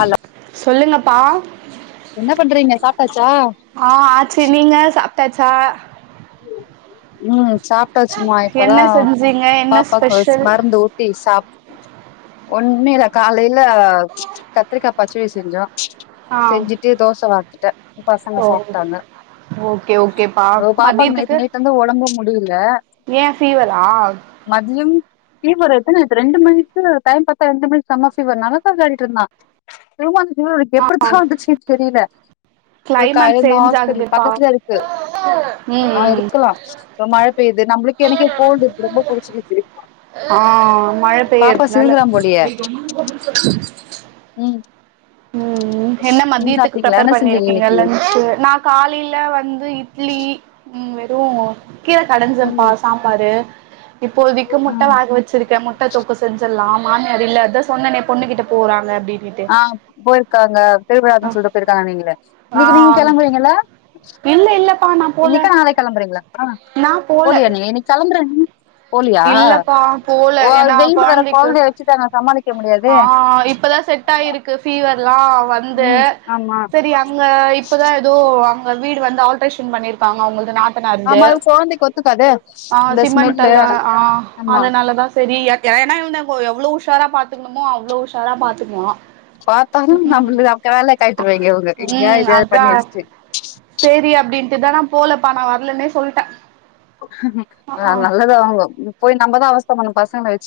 Hello சொல்லுங்கப் பா என்ன பண்றீங்க சாப்ட்டாச்சா டாச்சா ம் சாப்ட்டாச்சுமா இப்பதா என்ன செஞ்சீங்க என்ன பாப்பாக்கு ஸ்பெஷல் மருந்து ஊட்டி சாப் ஒன்மே இல்ல காலைல கத்ரிக்கா பச்சோடி செஞ்சோ செஞ்சுட்டு தோச வாத்துட்ட ஒ ஓகே ஓகேப்பா பாப்பாக்கு மதியத்துக்கு நேத்து நைட்டு ஒடம்பு முடியில ஏ ஃபீவரா மதியம் ஃபீவர் எதுன் இது ரெண்டு மணிக்கு டைம் பாத்தா ரெண்டு மணிக்கு செம்மா ஃபீவர் நல்லாதா விளையாடிட் இருந்தா உனுக் எப்புடித்தா வந்துச்சு தெரிய்ல க்ளைமேக் சேஞ்ச் ஆகுதுப்பா பக்கத்துல ம் ஒ மழ பேய்து நம்ப்ளுக்கு எனக்கே கோல்டு ரொம்ப புடிச்சிக்கிது ஆ மழ பெய்யற்துனால போலயே ம் என்ன நீங்க மத்தியத்துக்கு சாப்ட்டீங்களா என்ன ப்ரெப்பர் செஞ்சீங்க பண்ணிருக்கீங்க இன்னைக்கி லன்ச்சு நா காலையில வந்து இட்லி ம் து கீர கடஞ்சப்பா ம் சாம்பாரு இப்போதிக்கு ஆ முட்ட வேக வச்சிருக்கே முட்ட தொக்கு செஞ்சற்லா மாமியார் இல்ல அதா சொன்னனே பொண்ணுகிட்ட போறாங்க அப்டினுட்டு ஆ போயிருக்காங்க பெருவிழான்னு சொல்ட்டு போயிருக்காங்கனீங்களே இன்னக்கி நீங்க ஆ கெளம்புறீங்கள இல்ல இல்லப்பா நா போல இன்னைக்கா நாளைக் கெளம்புறீங்களா நா போல போலியா நீ இன்ன கெளம்புற நீ போலியா இல்லப்பா போல ஓ ஏன்னா வெயிலு வேற கொழந்தைக்கு கொழந்தைய வெச்சிட்டு அங்க சமாளிக் க்கெ முடியாதே செட்டாயிருக்கு ஃபீவ லா வந்து ம் ஆமா செரி அங்க இப்பதா ஏதோ அங்க வீடு வந் ஆல்ட்ரேஷன் பண்ணிருக் தா அவ்குள்து ஆமா நாத்தனாருது அது கொழந்தைக்கு ஒத்துக்காதே ஆ அந்த ஸ்மெல்லு சிமண்டல்லா ஆ ஆமா அதனாலதா சரி என் ப்ளூ ஷாரா பாத்துக்ணுமோ அவ்ளோ உஷாரா பாத்துக்மா பாத்தாலு நம்ளு அக்க வேல காய்ட்ருவீங்க இவுங்க எங்கயா ம் எத்யாவ்து பண்ணி வச்ட்டு இதுானா போலப்பா நா வர்லன்னே சொல்ட்ட ஆ நல்லதா வாங்க போய் நம்பதா அவஸ்த பட்னு பசங்கள வ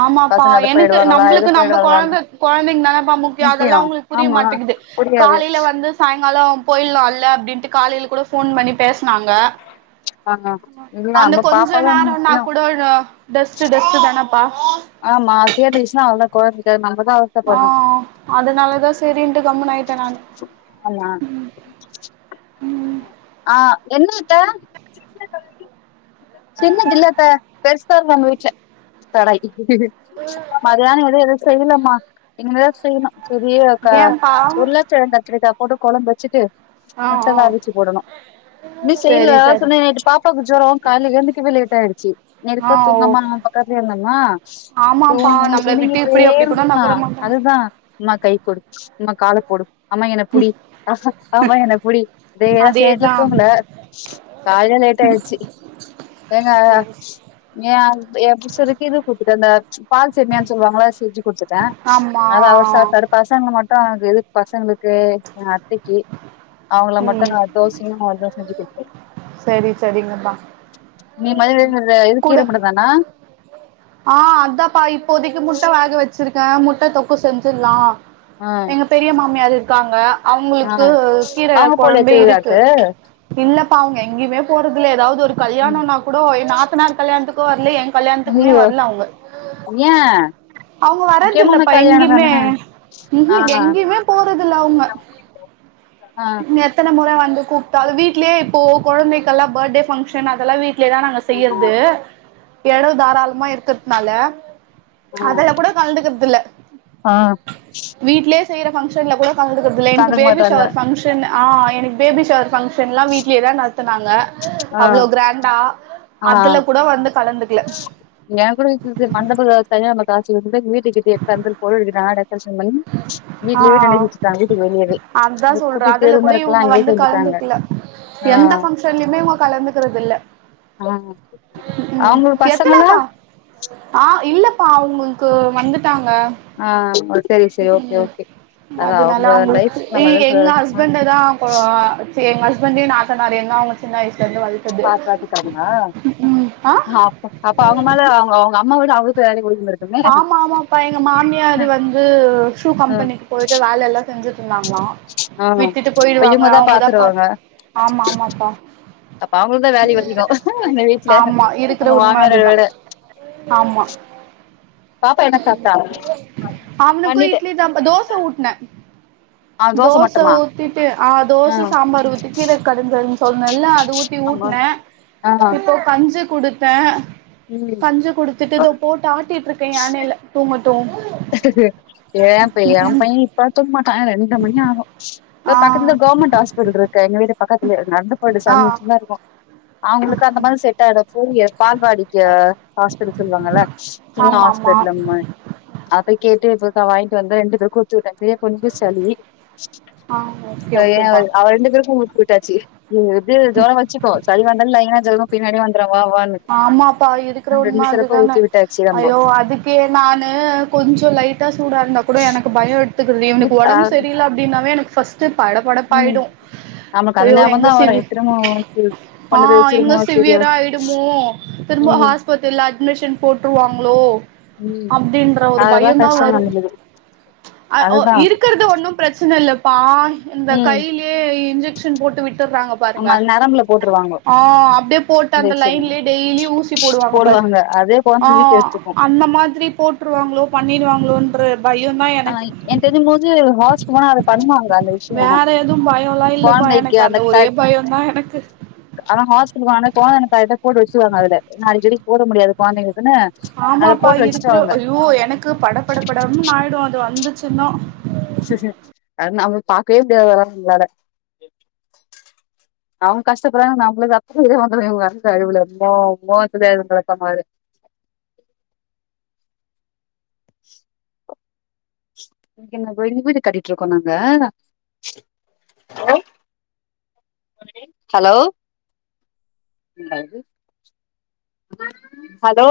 ஆமாப்பா எனக்கு நம்ளுக்கு நம்ம கொழந்த போயிடுவாங்களான்னு கொழந்தைங்க தானேப்பா முக்கியோ அதெல்லா அவங்களுக்கு புரிய மாட்டேங்குது புரியாது காலைல வந்து சா ங்கால போயிட்லால அப்டின்ட்டு காலைல கூட ஃபோன் பண்ணி பேஸ்னாங்க ஆ இல்ல அந்த நம்ம கொஞ்ச பாப்பாதா நேரனா முக்கியோ கூட டஸ்ட்டு டஸ்ட்டு டன் ஆமா சேந்துகிச்சுனா அவ்ளோ தா கொழந்த ஆ அதனாலதா சேரின்ட்டு கம்ன்னு ஆயிட்டே நானு ஆமா ம் ஆ என்ன அத்த சின்னது இல்ல அத்த பெருசு தாருக்கு எங்க வீட்ல கடாய் [unintelligible] எது செய்லாமா இனிமே தா செய்ணு சரி கா ஏம்பா உருளகெழங்கு கத்திரிக்கா போட்டு கொழம்பு வச்சுட்டு ஆ ஆ ட்டதா ஊசி போடணு இன்னு செய்ல செரி சரி சொன்ன நைட்டு பாப்பாவுக்கு ஜொரொ காலில எந்துக்கவே லேட்டாயிச்சு ஆ [unintelligible] ஓ தூங்காம அவ பக்கத்துலே இருந்தன்னா ஆமாப்பா தூங்கும்போது நம்மள விட்டு சினிங்கிட்டே இப்டி அப்டி கூட இருந்தா நகர மாட்டாங்க அதுதா நம்மா கை கொடு அம்மா கால போடு அம்மா என்ன புடி அம்மா என்ன புடி இதேதா சேர்னு அதேதா தூங்ல கால்ல லேட்டாயிருச்சு எங்க ஏ என் புருச்சருக்கு இது [unintelligible] அந்த பால் சேம்மியான்னு சொல்லுவாங்ளா செஞ்சு குடுத்துட்டே ஆமா அத அவர் சாப்ட்டாரு பசங்கள மட்டு எது பசங்களுக்கு எங்க அத்தைக்கு அவங்கள மட்டு ம் நா தோசையு அதுவு செஞ்சு குடுத்துடே செரி செரிங்கப்பா நீ [unintelligible] [unintelligible] இது கீர மட்டு தானா ஆஹ் அதாப்பா இப்போதைக்கு முட்ட வேக வச் ச்சிருக்கே முட்ட தொக்கு செஞ்சிர்லா ஆ எங்க பெரிய மாமியார் இரு க்காங்க ஆ அவங்களுக்கு கீர அவங்க போலயா கொழம்பு இருக்கு திருவிழாக்கு இல்ல பா அவங்க எங்கேயுமே போறது ல்ல எதாவது ஒரு ம். கல்யாணம்னா கூடொ என் நாத்தனார் கல்யாணத்துக்கும் வரல என் கல்யாணத்துக்கு க்குமே ஐயையோ வர்ல அவுங்க ஏ அவங்க வரது முக்கியமான இல்லப்பா கல்யாணம் எங்கய்மே தான ம்ஹூ ஆ எங்கயுமே போறதில்ல அவுங்க ஆ எத்தன முற வந்து கூப்புட்டாலு வீட்லயே இப்போ கொழந்தைகெல்லா பர்டே ஃபங்க்ஷன் அதெல்லாம் வீட் ட்லேதா நாங்க ஆமா செய்யறது எடவு தாராள் அம்மா இருக்கற்துனால ஆ அதல கூட கலந்துக்குறதில்ல ஆ வீட்லயே செய்ற ஃபங்ஷன்ல கூட கலந்துக்குறதுலா எனக்கு கண்டுக்க பேபி மாட்டாங்க ஷவர் பங்ஷன் ஆ எனக்கு பேபி ஷவர் ஃபங்க்ஷன்லா வீட்லேயேதா நடத்துனாங்க ஆ அவ்ளோ கிராண்டா அதுல கூட வந்து கலந்து க்ல எ கூட [unintelligible] சரியா [unintelligible] வீட்டுக்கிட்டயே உக்காந்தல் பொருள் எதிதிட்டாங்க டெகரேஷன் பண்ணி ஆ வீட்டுலயே [unintelligible] வச்சிக்காங்க வீட்டுக்கு வெளியவே அதா இந்த சொல்ற குட்டி அதுல கூட பெருமருக்கல்லா இவங்க அங்கயே வந்து செஞ்சுட்டாங்க கலந்துக்கல எந்த ஆஹ் ஃபங்க்ஷன்லயுமே இவங்க ஆஹ் உம் எத்தடப்பா ஆஹ் இல்ல ப்பா அவங்களுக்கு வந்து விட்டாங்க செரி செரி ஓகே ஓகே அது அதனால அவங்க லைஃப் அவங்களுக்கு எ நம்ம எது த சு எ ஹஸ்பண்டு நாத்தனாரு என்ன அவங்க சின்ன வயசு பா பாத்துக்காருங்க ம் ஆ அ அப்ப அவங்க மேல அவங்க அவங்க அம்மாவோட அவ [unintelligible] ஆமா ஆமாப்பா எங்க மாமியார் வந்து ஷூ ம் கம்பெனிக்கு போயிட்டு வேலெல்லா செஞ்சு ட்ருந்தாங்ளா ஆ விட்டுட்டு அப்ப போயிடுவாங்க இவங்கதா அவங்கதா பாத்துருவாங்க பாத்து ஆமா ஆமாப்பா அப்ப அவங்களுக்குதா வேலையு அதிக எங்க வீட்டுல ஆமா இருக்கிற உங்க உண்ம மாமியார அதுதா விட ஆமா பாப்பா என்ன சாப்ட்டா அவனுக்கு பண்ணிட்டே இட்லி தாப்பா தோச ஊட்னே ஆ தோச மட்டுமா ஊத்திட்டு ஆ தோச சாம்பார் ஊத்திட்டு கீரை கடஞ்சே நல்லா அது ஊத்தி ஆமா ஊட்ன ஆ இப்போ கஞ்சு குடுத்த ம் கஞ்சு குடுத்துட்டு தொ போட்டு ஆட்டிட்டுருக் இப்ப யானைல தூங்க ஏ பைய ஏ பைய இப்பலா தூங்கமாட் ஆ ரெண்டர மணி ஆகு தொ பக்கத்துல ஆ கவர்மெண்ட் ஹாஸ்பிட்டல் இருக்கு எங்க வீட்டு பக்கத்துல நடந்து போயிட்டு ஆ [unintelligible] தா இருக்கோ அவங்களுக்கு அந்த மருந்து செட் ஆயிடு தூங்கியாது பால்வாடிக்கு ஹாஸ்பிட்டல் சொல்லுவாங்கல்ல சின்ன ஆமா ஆமா ஹாஸ்பிட்டலம்ம கேட்டுருக்க வாங்கிட்டு வந்து ரெண்டு பேருக்கு ஊத்திவுட்டே இப்பயே கொஞ்சமா சளி ஆ ஓகே ஏ ஓகேப்பா அவ ரெண்டு பேருக்கு ஊத்திவிட் டாச்சி இது எப்டியு ஜொர வச்சுக்கு சளி வந்தாலே லைன்னா ஜொரமு பின்னாடியே வந் ஆமாப்பா இருக்கிற ரெண்டு உண்ம சிரப்ப அதுதான ஊத்தி விட்டாச்சு நம்போ ஐயோ அதுக்கே நானு கொஞ்சொ லைட்டா சூடாயிருந்தா கூட எனக்கு பயோ எ க்குது இவனுக்கு ஊத் ஆ ஒடம்பு செரியில்ல அப்டின்னாவே எனக் ஃப்ஸ்ட் ம் நமக்கு அந்த ஐயோ ஞாபக எங்க தா வரு சிவி [unintelligible] கொண்டு போய் வச்சிருமோ சரிய திரும்பவு ஹாஸ்பத்திரல அட்மிஷன் போட்டுருவாங்களோ ம் அப்டின்ற ஒரு அதெல்லா பய தா கஷ்டமா வரு இருந்தது ஆ ஒ அதுதா இருக்கிறது ஒன்னு பெரச்சன இல்ல ப்பா இந்த ம் கையிலியே இன்ஜெக்ஷன் போட்டு விட்டுறாங்க பாருங்க ஆமா அது நரம்புல போட்டுருவாங்க ஆ அப்டியே போட்டு அ ந்த இன்ஜெக்ஷனு லைன்லியே டெய்லி ஊசி போடுவாங்கப் பார் போடுவாங்க அதே ஆ கொழந்த வீக்க எடுத்துக்கு அந்த மாதிரி போட்டுருவாங்களோ பண்ணிடுவாங்களோன் [unintelligible] ஆனா என தெரிஞ்சும் போது ஹாஸலுக்கு போனா அதை பண்ணுவாங்க அந்த விஷயம்ல்ல வேற எதுவு பயோல்லா இல்லப்பா குந்தைக்கு எனக்கு அந்த ஒரே பயோந்தா எனக்கு ஆனா ஹாஸ்லு போ [unintelligible] கோடு வச்சுருவாங்க அதுல நாளைக்கடிக் போட முடியாது கொழந்தைங்களுக் ஆமாப்பா இருக்கிற ஐயோ எனக்கு பட பட படம்ன்னு ஆயிடு அது வந்து செல்லோ நம்ம பார்கக்கவே முடிய வரா இல்லட அவங்க கஷ்டப்படுறாங்க நம்மளுக்கு அப்புற இதந்து இவங்க அழவுல ரொக்க மாதிர வீடு கட்டிட்டு இருக்கோம் நாங்க ஹலோ ஹலோ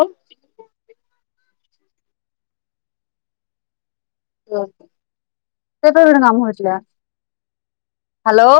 சரி போய்யிருங்க அண்னே வீட்டுல ஹலோ